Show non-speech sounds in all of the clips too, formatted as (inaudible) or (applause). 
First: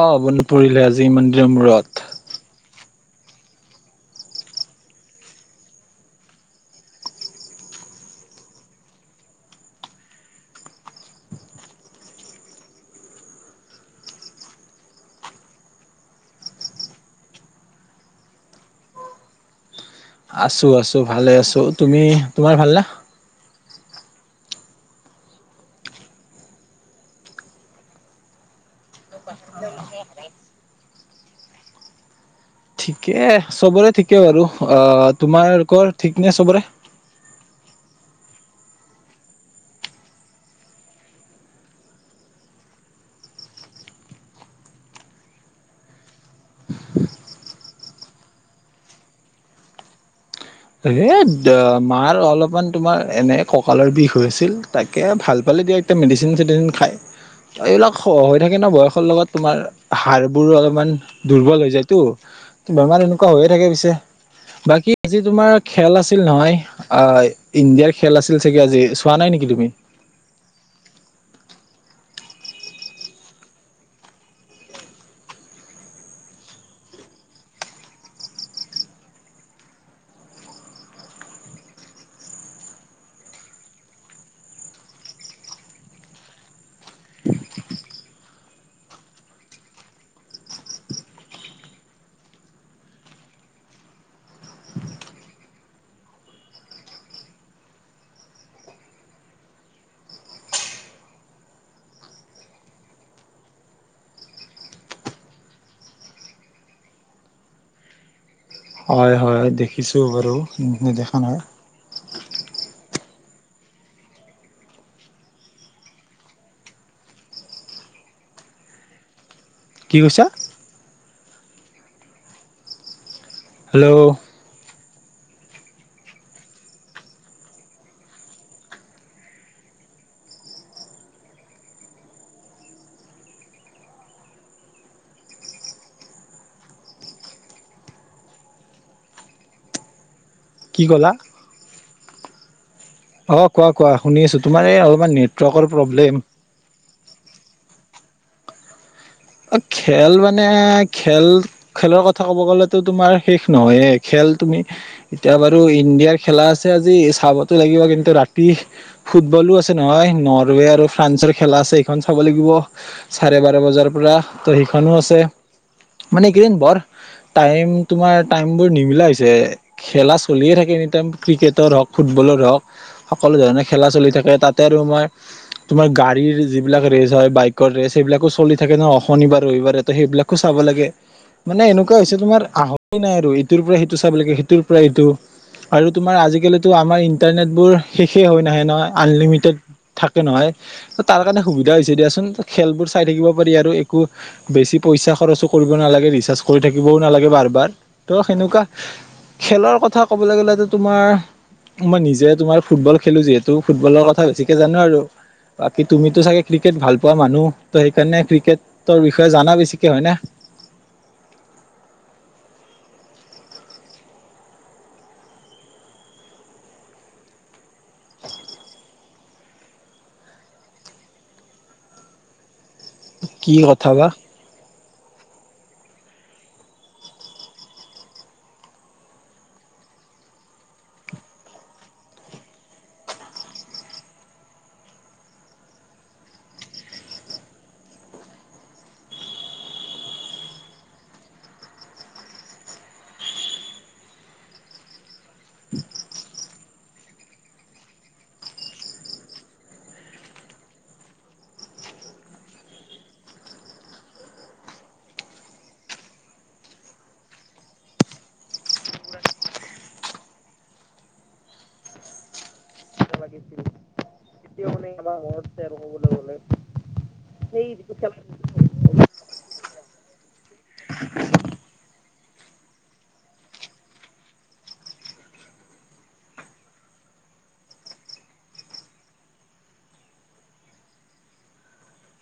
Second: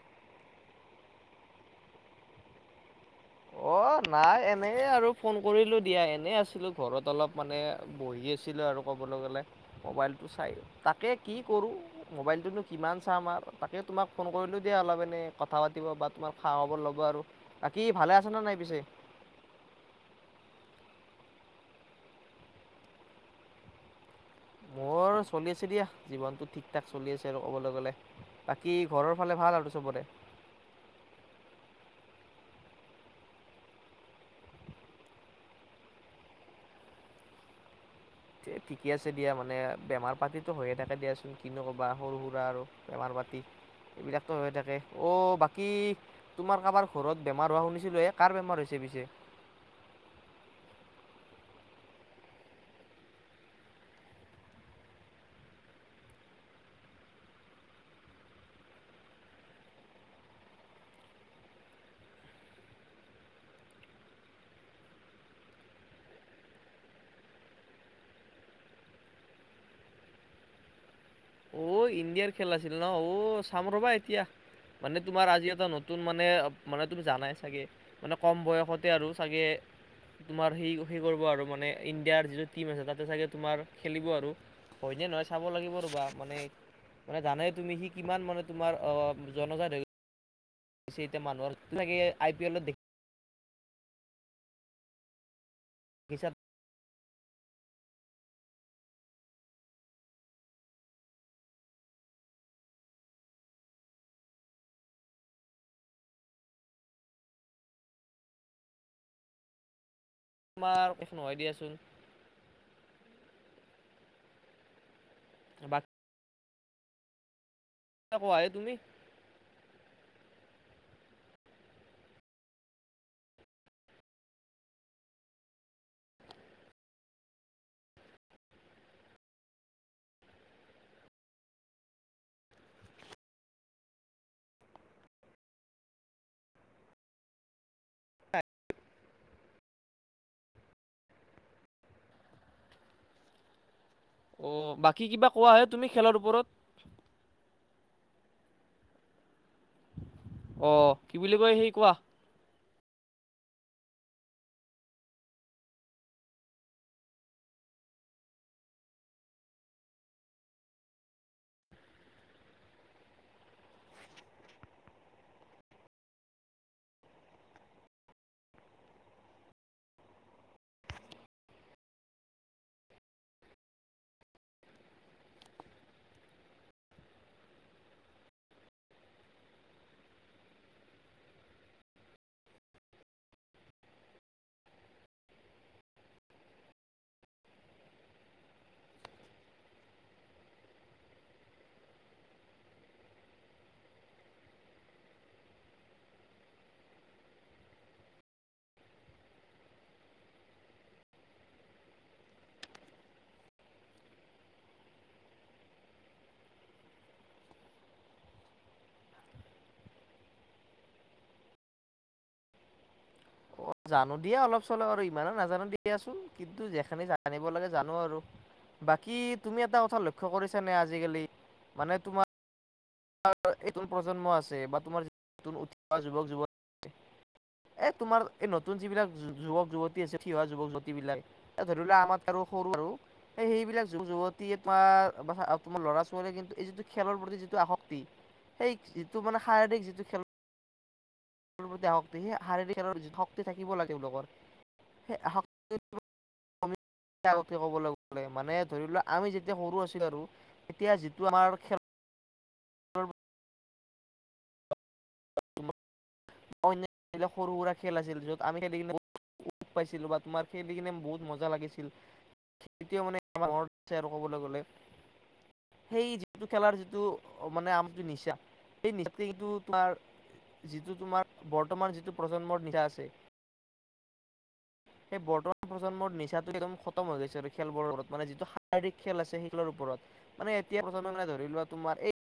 অঁ, মনত পৰিলে আজি ইমান দিনৰ মূৰত। উ (inaudible) অ', নাই এনেই আৰু ফোন কৰিলো দিয়া, এনে আছিলো ঘৰত অলপ মানে বহি আছিলো আৰু ক (inaudible) তোমাক ফোন কৰিলো দিয়া অলপ এনেই কথা পাতিব বা তোমাক খা খবৰ ল'ব আৰু বাকী ভালে আছেনে নাই পিছে? আছোঁ আছোঁ ভালে আছোঁ। তুমি তোমাৰ ভালনে? মোৰ চলি আছে দিয়া জীৱনটো ঠিক - ঠাক চলি আছে আৰু ক'বলৈ গ'লে বাকী ঘৰৰ ফালে ভাল আৰু চবৰে? আৰু ঠিকে চবৰে ঠিকে বাৰু। অ' তোমালোকৰ ঠিক নে চবৰে? ঠিকে আছে দিয়া মানে বেমাৰ পাতিতটো হৈয়ে থাকে দিয়াচোন কিনো ক'বা সৰু সুৰা আৰু বেমাৰ পাতি। এইবিলাকতো হৈ থাকে, অ' বাকী তোমাৰ কাৰোবাৰ ঘৰত বেমাৰ হোৱা শুনিছিলো এ' কাৰ বেমাৰ হৈছে? পিছে - - (inaudible) এ' মাৰ অলপমান তোমাৰ এনে কঁকালৰ বিষ হৈ আছিল তাকে ভাল পালে দি এতিয়া, মেডিচিন - চেডিচিন খায়। এইবিলাক হৈ থাকে ন বয়সৰ লগত তোমাৰ হড়বোৰো অলপমান দুৰ্বল হৈ যায়তো। বেমাৰ এনেকুৱা হৈয়ে থাকে পিছে, বাকী আজি তোমাৰ খেল আছিল নহয় ইণ্ডিয়াৰ খেল আছিল চাগে আজি চোৱা নাই নেকি তুমি? (inaudible) অ' ইণ্ডিয়াৰ খেল আছিল ন অ চাম ৰ'বা এতিয়া। মানে তোমাৰ আজি এটা নতুন মানে মানে তুমি জানাই চাগে মানে কম বয়সতে আৰু চাগে তোমাৰ সেই সেই কৰিব আৰু মানে ইণ্ডিয়াৰ যিটো টিম আছে তাতে চাগে তোমাৰ খেলিব আৰু। হয়নে নহয় চাব লাগিব ৰবা মানে মানে জানে তুমি সি কিমান মানে তোমাৰ অহ জনজাত হৈ চিতে মানুহৰ কিবাকে ইপি এল দেখ সিচাত হয় হয় দেখিছো বাৰু, তোমাৰ শেষ নেদেখা নহয়। দিয়াচোন কিবাত (unintelligible) কোৱা হে তুমি কি কৈছা? হেল্ল' কি কলা? অ কোৱা? কোৱা শুনি আছোঁ অ তোমাৰ এই বাকী অলপমান কিবা কোৱা হে নেটৱৰ্কৰ তুমি খেলৰ প্ৰব্লেম। ওপৰত অ খেল মানে অ কি খেল বুলি কয় সেই কোৱা খেলৰ কথা ক'ব গ'লে তো তোমাৰ শেষ নহয় এ খেল তুমি এতিয়া বাৰু ইণ্ডিয়াৰ খেলা আছে আজি চাবতো লাগ গিব। কিন্তু ৰাতি ফুটবলো আছে নহয় নৰৱে আৰু ফ্ৰান্সৰ খেলা আছে এইখন চাব লাগিব। চাৰে বাৰ বজাৰ পৰা ত সেইখনো আছে মানে কেইদিন বৰ টাইম তোমাৰ টাইমবোৰ নিমিলা হৈছে খেলা চলিয়ে থাকে এনি টাইম ক্ৰিকেটত হওক ফুট বলৰ হওক সকলো ধৰণে খেলা চলি থাকে তাতে আৰু মই তোমাৰ গাড়ীৰ যিবিলাক ৰেচ হয় বাইকৰ ৰেচ সেইবিলাকো চলি থাকে ন। শনিবাৰ ৰবিবাৰে সেইবিলাকো চাব লাগে। মানে এনেকুৱা হৈছে তোমাৰ আহৰি নাই আৰু ইটোৰ পৰা সেইটো চাব লাগে সিটোৰ পৰা ইটো। আৰু তোমাৰ আজিকালিতো আমাৰ ইণ্টাৰনেটবোৰ শেষ হয় নাহে নহয়, আনলিমিটেড থাকে নহয়। তাৰ কাৰণে সুবিধা হৈছে দিয়াচোন খেলবোৰ চাই থাকিব পাৰি আৰু একো বেছি পইচা খৰচো কৰিব নালাগে ৰিচাৰ্জ কৰি থাকিবও নালাগে বাৰ বাৰ ত' সেনকুৱা খেলৰ কথা ক'বলৈ গ'লেটো তোমাৰ মই নিজে তোমাৰ ফুটবল খেলো যিহেতু ফুটবলৰ কথা বেছিকে জানো আৰু। বাকী তুমিতো চাগে ক্ৰিকেট ভাল পোৱা মানুহ। ত' সেইকাৰণে ক্ৰিকেট তৰ বিষয়ে জানা বেছিকে হয় নে? অঁ জানো দিয়া অলপ চলপ আৰু ইমানো নাজানো দিয়াচোন কিন্তু যেখিনি জানিব লাগে জানো আৰু বাকী তুমি এটা কথা লক্ষ্য কৰিছানে আজিকালি মানে তোমা কি মাৰ এটো কথা বা প্ৰজন্ম আছে বা তোমাৰ (unintelligible) উঠিওৱ যুৱক যুৱতি এ তোমাৰ এই নতুন যিবিলাক যুৱক যুৱতী আছে। উঠি অহা যুৱক যুৱতী বিলাক এ ধৰি ল আমাৰ আৰু সৰু‌ আৰু এই সেইবিলাক যুৱক যুৱতী তোমাৰ বা আ তোমাৰ ল'ৰা ছোৱালীয়ে কিন্তু এই যিটো খেলৰ প্ৰতি যিটো আসক তি সেই যিটো মানে শাৰীৰিক যিটো খেল তেওঁ শক্তি শাৰীৰিক খেলৰ যিটো শক্তি থাকিব লাগে তেওঁলোকৰ সেই শক্তি আগতে ক'বলৈ গ'লে, মানে ধৰি লোৱা আমি যেতিয়া সৰু আছিলো আৰু তেতিয়া যিটো আমাৰ খেল লৰ অন্য সৰু সুৰা খেল আছিল য'ত আমি খেলিকেনে দুখ পাইছিলো বা তোমাৰ খেলি কিনে বহুত মজা লাগিছিল এতিয়াও মানে আমাৰ মনত আছে আৰু ক'বলৈ গ'লে সেই যিটো খেলাৰ যিটো মানে আমৰ যিটো নিচা সেই নিচাটো তোমাৰ যিটো তোমাৰ। আমাৰ যিটো প্ৰজন্মৰ (unintelligible) আছে (inaudible) সেই বৰ্তমান প্ৰজন্মৰ নিচাটো একদম খতম হৈ গৈছে আৰু খেলবোৰৰত মানে যিটো শাৰীৰিক খেল আছে সেই খিলৰ ওপৰত। মানে এতিয়া প্ৰথমে মানে ধৰি লোৱা তোমাৰ এই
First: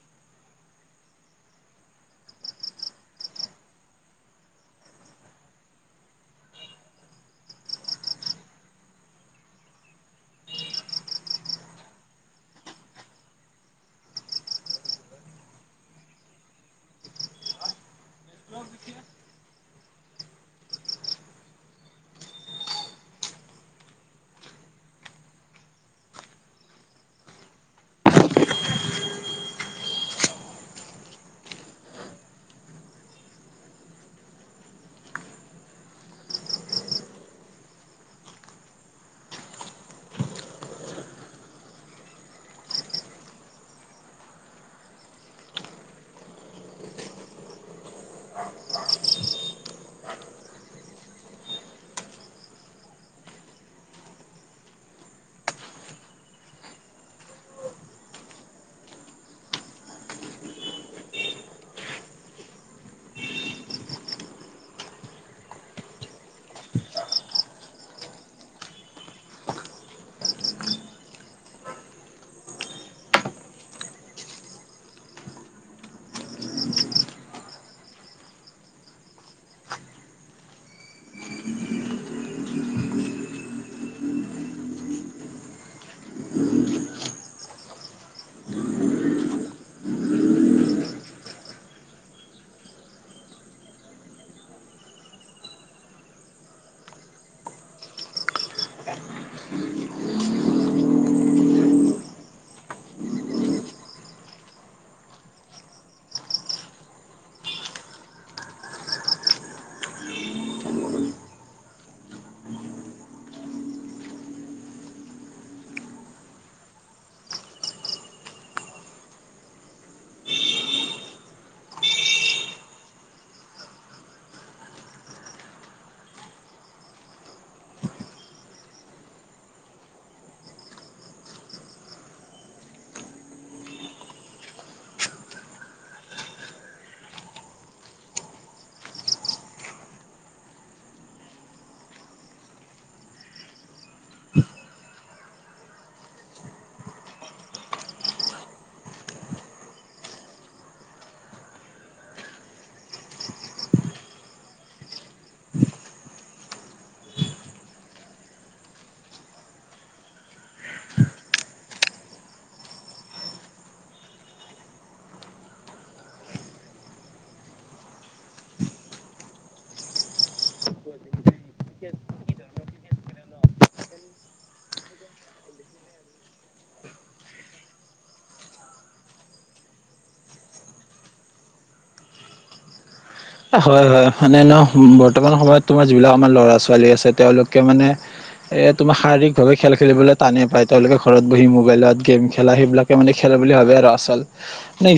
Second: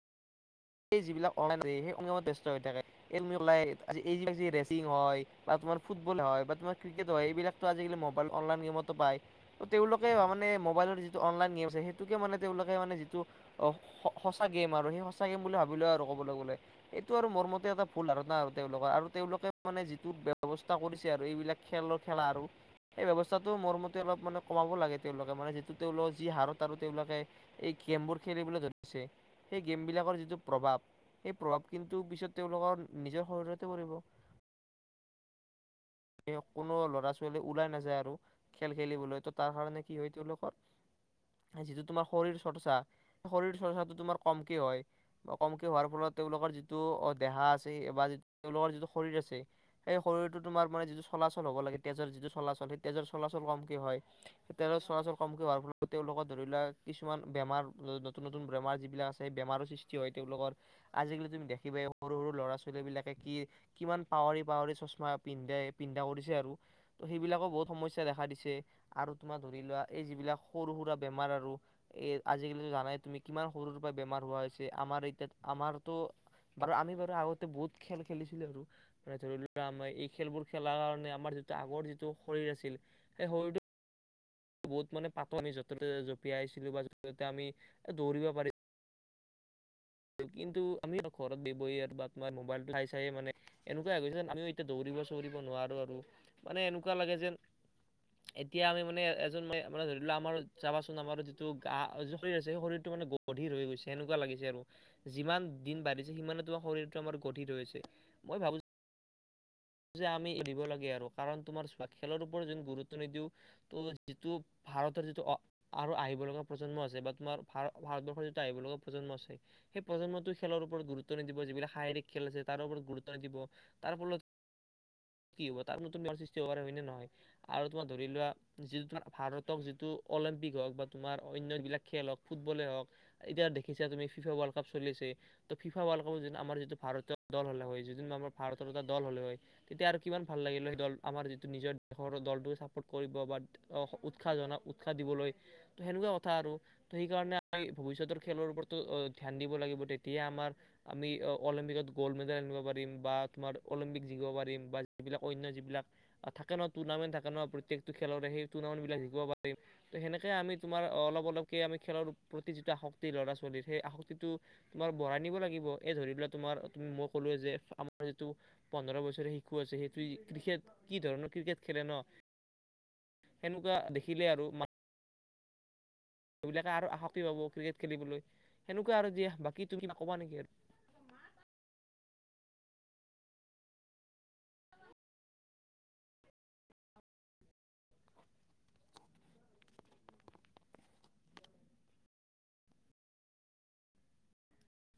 এই যিবিলাক অনলাইন সেইলত (inaudible) ব্যস্ত হৈ থাকে এই (inaudible) লাই আজি এইিলাক য ৰেচিং হয় তোমাৰ ফুটবল হয় বা তোমাৰ ক্ৰিকেট হয় এইবিলাকটো আজিকালি মোবাইল অনলাইন গেমতো পায়, ত তেওঁলোকে মানে ম'বাইলৰ যিটো অনলাইন গেম আছে সেইটোকে মানে তেওঁলোকে মানে যিটো স-সঁচা গেম আৰু সেইঁ থাকিম বুলি ভাবি লওঁ আৰু ক'বলৈ গ'লে, এইটো আৰু মোৰ মতে এটা ভুল ধাৰণা আৰু তেওঁলোকৰ আৰু তেওঁলোকে মানে যিটো ব্যৱস্থা কৰিছে আৰু এইবিলাক খেলৰ খেলা আৰু এই ব্যৱস্থাটো মৰমতে অলপ মানে কমাব লাগে তেওঁলোকে, মানে যিটো তেওঁলোকৰ যি হাৰত আৰু তেওঁলোকে এই গেমবোৰ খেলিবলৈ ধৰিছে সেই গেম বিলাকৰ যিটো প্ৰভাৱ সেই প্ৰভাৱ কিন্তু পিছত তেওঁলোকৰ নিজৰ শৰীৰতে পৰিব। (inaudible) কোনো ল'ৰা ছোৱালী ওলাই নাযায় আৰু খেল খেলিবলৈ তো তাৰ কাৰণে কি হয় তেওঁলোকৰ যিটো তোমাৰ শৰীৰ চৰ্চা শৰীৰ চৰ্চাটো তোমাৰ কমকে হয়। কমকে হোৱাৰ ফলত তেওঁলোকৰ যিটো অ দেহা আছে বা তেওঁলোকৰ যিটো শৰীৰ আছে সেই শৰীৰটো তোমাৰ মানে যিটো চলাচল হব লাগে তেজৰ যিটো চলাচল সেই তেজৰ চলাচল কমকে হয়, তেজৰ চলাচল কমকি হোৱাৰ তেওঁলোকৰ ধৰি লোৱা কিছুমান বেমাৰ নতুন নতুন বেমাৰ যিবিলাক আছে সেই বেমাৰো সৃষ্টি হয় তেওঁলোকৰ। আজিকালি তুমি দেখিবা সৰু সৰু ল'ৰা ছোৱালী বিলাকে কি কিমান পাৱাৰী পাৱাৰী চশমা পিন্ধাই পিন্ধা কৰিছে আৰু ত সেইবিলাকো বহুত সমস্যা দেখা দিছে আৰু তোমাৰ ধৰি লোৱা এই যিবিলাক বিলাক সৰু সুৰা বেমাৰ আৰু এ আজিকালি জানাই তুমি কিমান সৰুৰ পৰা বেমাৰ হোৱা হৈছে আমাৰ এতিয়া আমাৰতো বাৰু আমি বাৰু আগতে বহুত খেল খেলিছিলো আৰু ধৰি লোৱা আমাৰ এই খেলবোৰ খেলাৰ কাৰণে আমাৰ যিটো আগৰ যিটো শৰীৰ আছিল সেই শৰীৰটো বহুত মানে পাতো আমি য'ত ততে জঁপিয়াই আহিছিলোঁ বা য'তে আমি দৌৰিব পাৰি কিন্তু আমি ঘৰত বহি বহি আৰু বা তোমাৰ মোবাইলটো চাই চাইয়ে মানে এনেকুৱা হৈ গৈছে আমি এতিয়া দৌৰিব চৰিব নোৱাৰো আৰু মানে এনেকুৱা লাগে যেন এতিয়া আমি মানে এজন মানে ধৰি লোৱা আমাৰ চাবা চোন আমাৰ যিটো গা য শৰীৰ আছে সেই শৰীৰটো মানে গধীৰ হৈ গৈছে এনেকুৱা লাগিছে আৰু। যিমান দিন বাঢ়িছে সিমানে তোমাৰ শৰীৰটো আমাৰ গধিৰ হৈ গৈছে, মই ভাবো যে আমি এৰিব লাগে আৰু কাৰণ তোমাৰ চোৱা খেলৰ ওপৰত যোন গুৰুত্ব নিদিওঁ ত যিটো ভাৰতৰ যিটো আৰু আহিব লগা প্ৰজন্ম আছে বা তোমাৰ ভা-ভাৰতবৰ্ষৰ যিটো আহিব লগা প্ৰজন্ম আছে সেই প্ৰজন্মটো খেলৰ ওপৰত গুৰুত্ব নিদিব যিবিলাক শাৰীক খেল আছে তাৰ ওপৰত গুৰুত্ব নিদিব তাৰ ফলত (inaudible) কি হ'ব তাৰ নতুন মাৰ সৃষ্টি হব পাৰে হয়নে নহয়, আৰু তোমাৰ ধৰি লোৱা যিটো ভাৰতক যিটো অলিম্পিক হওঁক বা তোমাৰ অন্যবিলাক খেল হওঁক, ফুটবলে হওঁক, এতিয়া দেখিছা তুমি ফিফা ৱৰ্ল্ড কাপ চলি আছে। ত ফিফা ৱৰ্ল্ড কাপত আমাৰ যিটো ভাৰতীয় দল হ'লে হয়, যিটো আমাৰ ভাৰতৰ দল হ'লে হয়, তেতিয়া আৰু কিমান ভাল লাগিলে হয়, সেই দল আমাৰ যিটো নিজৰ দেশৰ দলটোৱে চাপৰ্ট কৰিব বা, উৎসাহ জনা উৎসাহ দিবলৈ ত সেনেকুৱা কথা আৰু, ত সেইকাৰণে আমি ভৱিষ্যতৰ খেলৰ ওপৰতো অ ধ্যান দিব লাগিব, তেতিয়া আমাৰ আমি অলিম্পিকত গ'ল্ড মেডেল আনিব পাৰিম বা তোমাৰ অলিম্পিক জিকিব পাৰিম বা যিবিলাক অন্য যিবিলাক থাকে ন, টৰ্ণামেণ্ট থাকে ন, প্ৰত্যেকটো খেলৰে সেই বিলাক শিকিব পাৰিম, ত সেনেকে আমি তোমাৰ অলপ অলপ কে আমি খেলৰ প্ৰতি যিটো আসক্তি ল'ৰা ছোৱালী সে আসক্তিটো তোমাৰ বঢ়াই নিব লাগিব, এই ধৰি লোৱা তোমাৰ তুমি মই কলোৱে যে পোন্ধৰ বছৰে শিশু আছে, সেইটোৱে ক্ৰিকেট, কি ধৰণৰ ক্ৰিকেট খেলে ন। সেনেকুৱা দেখিলে আৰু মা সেইবিলাকে আৰু আসক্তি পাব ক্ৰিকেট খেলিবলৈ, সেনেকুৱা আৰু দিয়া বাকী তুমি নক'বা নেকি আৰু? (inaudible) হয়, হয়, মানে ন বৰ্তমান সময়ত তোমাৰ যিবিলাক আমাৰ লৰা ছোৱালী আছে, তেওঁলোকে মানে এ তোমাৰ শাৰীৰিক ভাৱে খেল খেলিবলৈ টানে পায়, তেওঁলোকে ঘৰত বহি মোবাইলত গেম খেলা সেইবিলাকে মানে খেলা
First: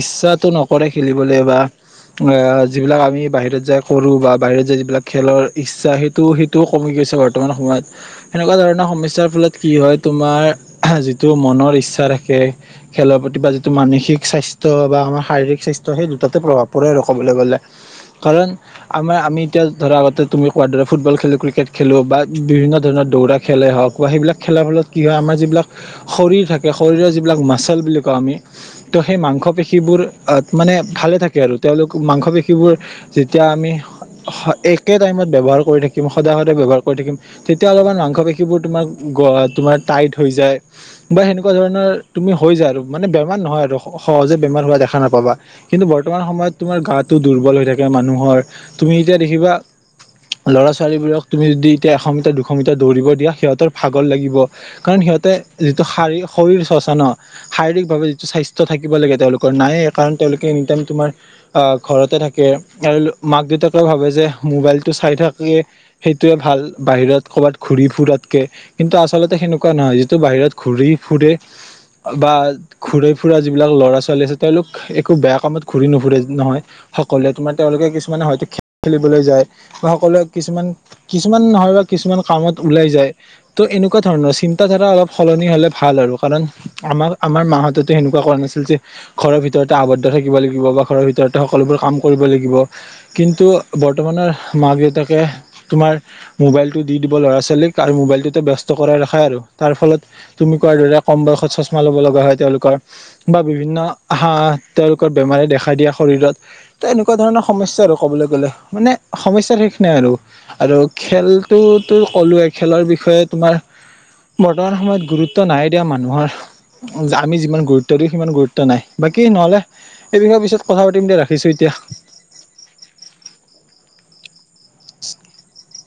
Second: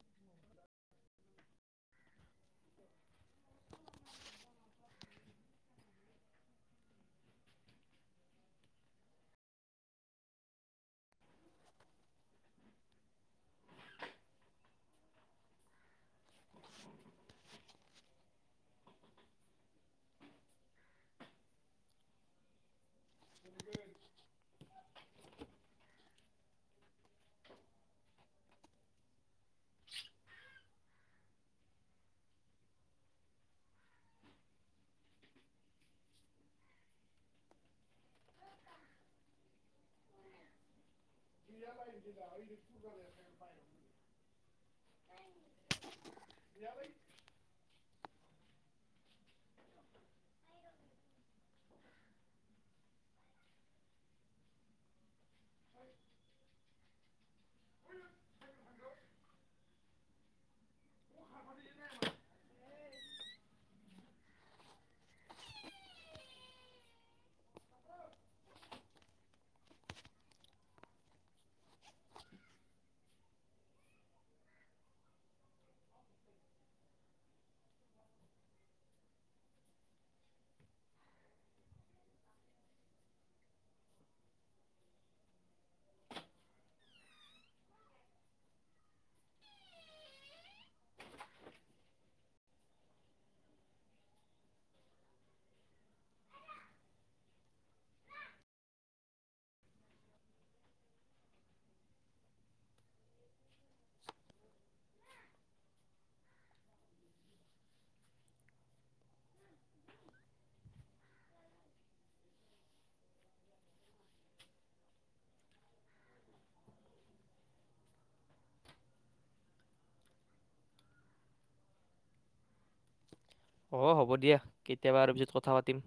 ইচ্ছাটো নকৰে খেলিবলৈ বা, আ যিবিলাক আমি বাহিৰত যাই কৰো বা বাহিৰত যাই যিবিলাক খেলৰ ইচ্ছা, সেইটো সেইটোও কমি গৈছে বৰ্তমান সময়ত। সেনেকুৱা ধৰণৰ সমস্যাৰ ফলত কি হয় তোমাৰ যিটো মনৰ ইচ্ছা থাকে, খেল প্ৰতি বা যিটো মানসিক স্বাস্থ্য বা আমাৰ শাৰীৰিক স্বাস্থ্য, সেই দুটাতে প্ৰভাৱ পৰে আৰু কবলে গ'লে। (unintelligible) কাৰণ আমাৰ আমি এতিয়া ধৰা আগতে তুমি কোৱাৰ দৰে ফুটবল খেলোঁ, ক্ৰিকেট খেলোঁ, বা বিভিন্ন ধৰণৰ কুৰা খেলে হওঁক বা সেইবিলাক খেলাৰ ফলত কি হয়, আমাৰ যিবিলাক শৰীৰ থাকে, শৰীৰৰ যিবিলাক মাচল বুলি কওঁ আমি, ত সেই মাংস পেশীবোৰ মানে ভালে থাকে আৰু, তেওঁলোক মাংস পেশী সিবোৰ যেতিয়া আমি একে টাইমত ব্যৱহাৰ কৰি থাকিম সদায় সদায় ব্যৱহাৰ কৰি থাকিম তেতিয়া অলপমান মাংস পেশিবোৰ তোমাৰ তোমাৰ টাইট হৈ যায়। বা সেনেকুৱা ধৰণৰ তুমি হৈ যায় আৰু মানে বেমাৰ নহয় আৰু সহজে বেমাৰ হোৱা দেখা নাপাবা কিন্তু বৰ্তমান তোমাৰ সময় তোমাৰ গাত থাকে মানুহৰ তুমি এতিয়া দেখিবা ল'ৰা ছোৱালীবোৰক তুমি যদি এতিয়া এশ মিটাৰ দুশ মিটাৰ দৌৰিব দিয়া সিহঁতৰ ভাগৰ লাগিব কাৰণ সিহতে যিটো শ শৰীৰ চৰ্চা ন শাৰীৰিক ভাৱে যিটো স্বাস্থ্য থাকিব লাগে তেওঁলোকৰ নায়ে কাৰণ তেওঁলোকে এনি টাইম তোমাৰ ঘৰতে থাকে আৰু মাক দেউতাকেও ভাবে যে মোবাইলতটো চাই থাকলিয়ে সেইটোৱে ভাল। বাহিৰত কৰ'বাত ঘূৰি-ফুৰাতকে কিন্তু আচলতে সেনেকুৱা নহয় যিটো বাহিৰত ঘূৰি ফুৰে। বা ঘূৰি-ফুৰা যিবিলাক ল'ৰা-ছোৱালী আছে তেওঁলোক একো বেয়া কামত ঘূৰি নুফুৰে নহয়। সকলোৱে তোমাৰ তেওঁলোকে কিছুমানে হয়তো খেল খেলিবলৈ যায়, বা সকলোৱে কিছুমান কিছুমান নহ কিছুমান কামত ওলাই যায়, ত' এনেকুৱা ধৰণৰ চিন্তা ধাৰা অলপ সলনি হলে ভাল আৰু। কাৰণ, আমাক আমাৰ মাহতেতো সেনেকুৱা কোৱা নাছিল যে ঘৰৰ ভিতৰতে আৱদ্ধ থাকিব লাগিব বা ঘৰৰ ভিতৰত সকলোবোৰ কাম কৰিব লাগিব কিন্তু বৰ্তমানৰ মাক দেউতাকে তোমাৰ মবাইল টো দি দিব ল'ৰা ছোৱালীক আৰু মোবাইলটোতে ব্যস্ত কৰাই ৰাখে আৰু তাৰ ফলত তুমি কোৱাৰ দৰে কাম বন ষত চছমা লব লগা হয় তেওঁলোকৰ বা বিভিন্ন আহা তেওঁলোকৰ বেমাৰে দেখা দিয়া শৰীৰত ত এনেকুৱা ধৰণৰ সমস্যা আৰু ক'বলৈ গলে মানে সমস্যাৰ শেষ নাই আৰু আৰু খেলটোতো ক'লোৱে খেলৰ বিষয়ে তোমাৰ বৰ্তমান সময়ত গুৰুত্ব নাই দিয়া মানুহৰ। আমি যিমান গুৰুত্ব দিওঁ, সিমান গুৰুত্ব নাই। বাকী নহলে এই বিষয়ে পিছত কথা পাতিম দিয়া ৰাখিছোঁ এতিয়া। অঁ হ'ব দিয়া, কেতিয়াবা আৰু পিছত কথা পাতিম।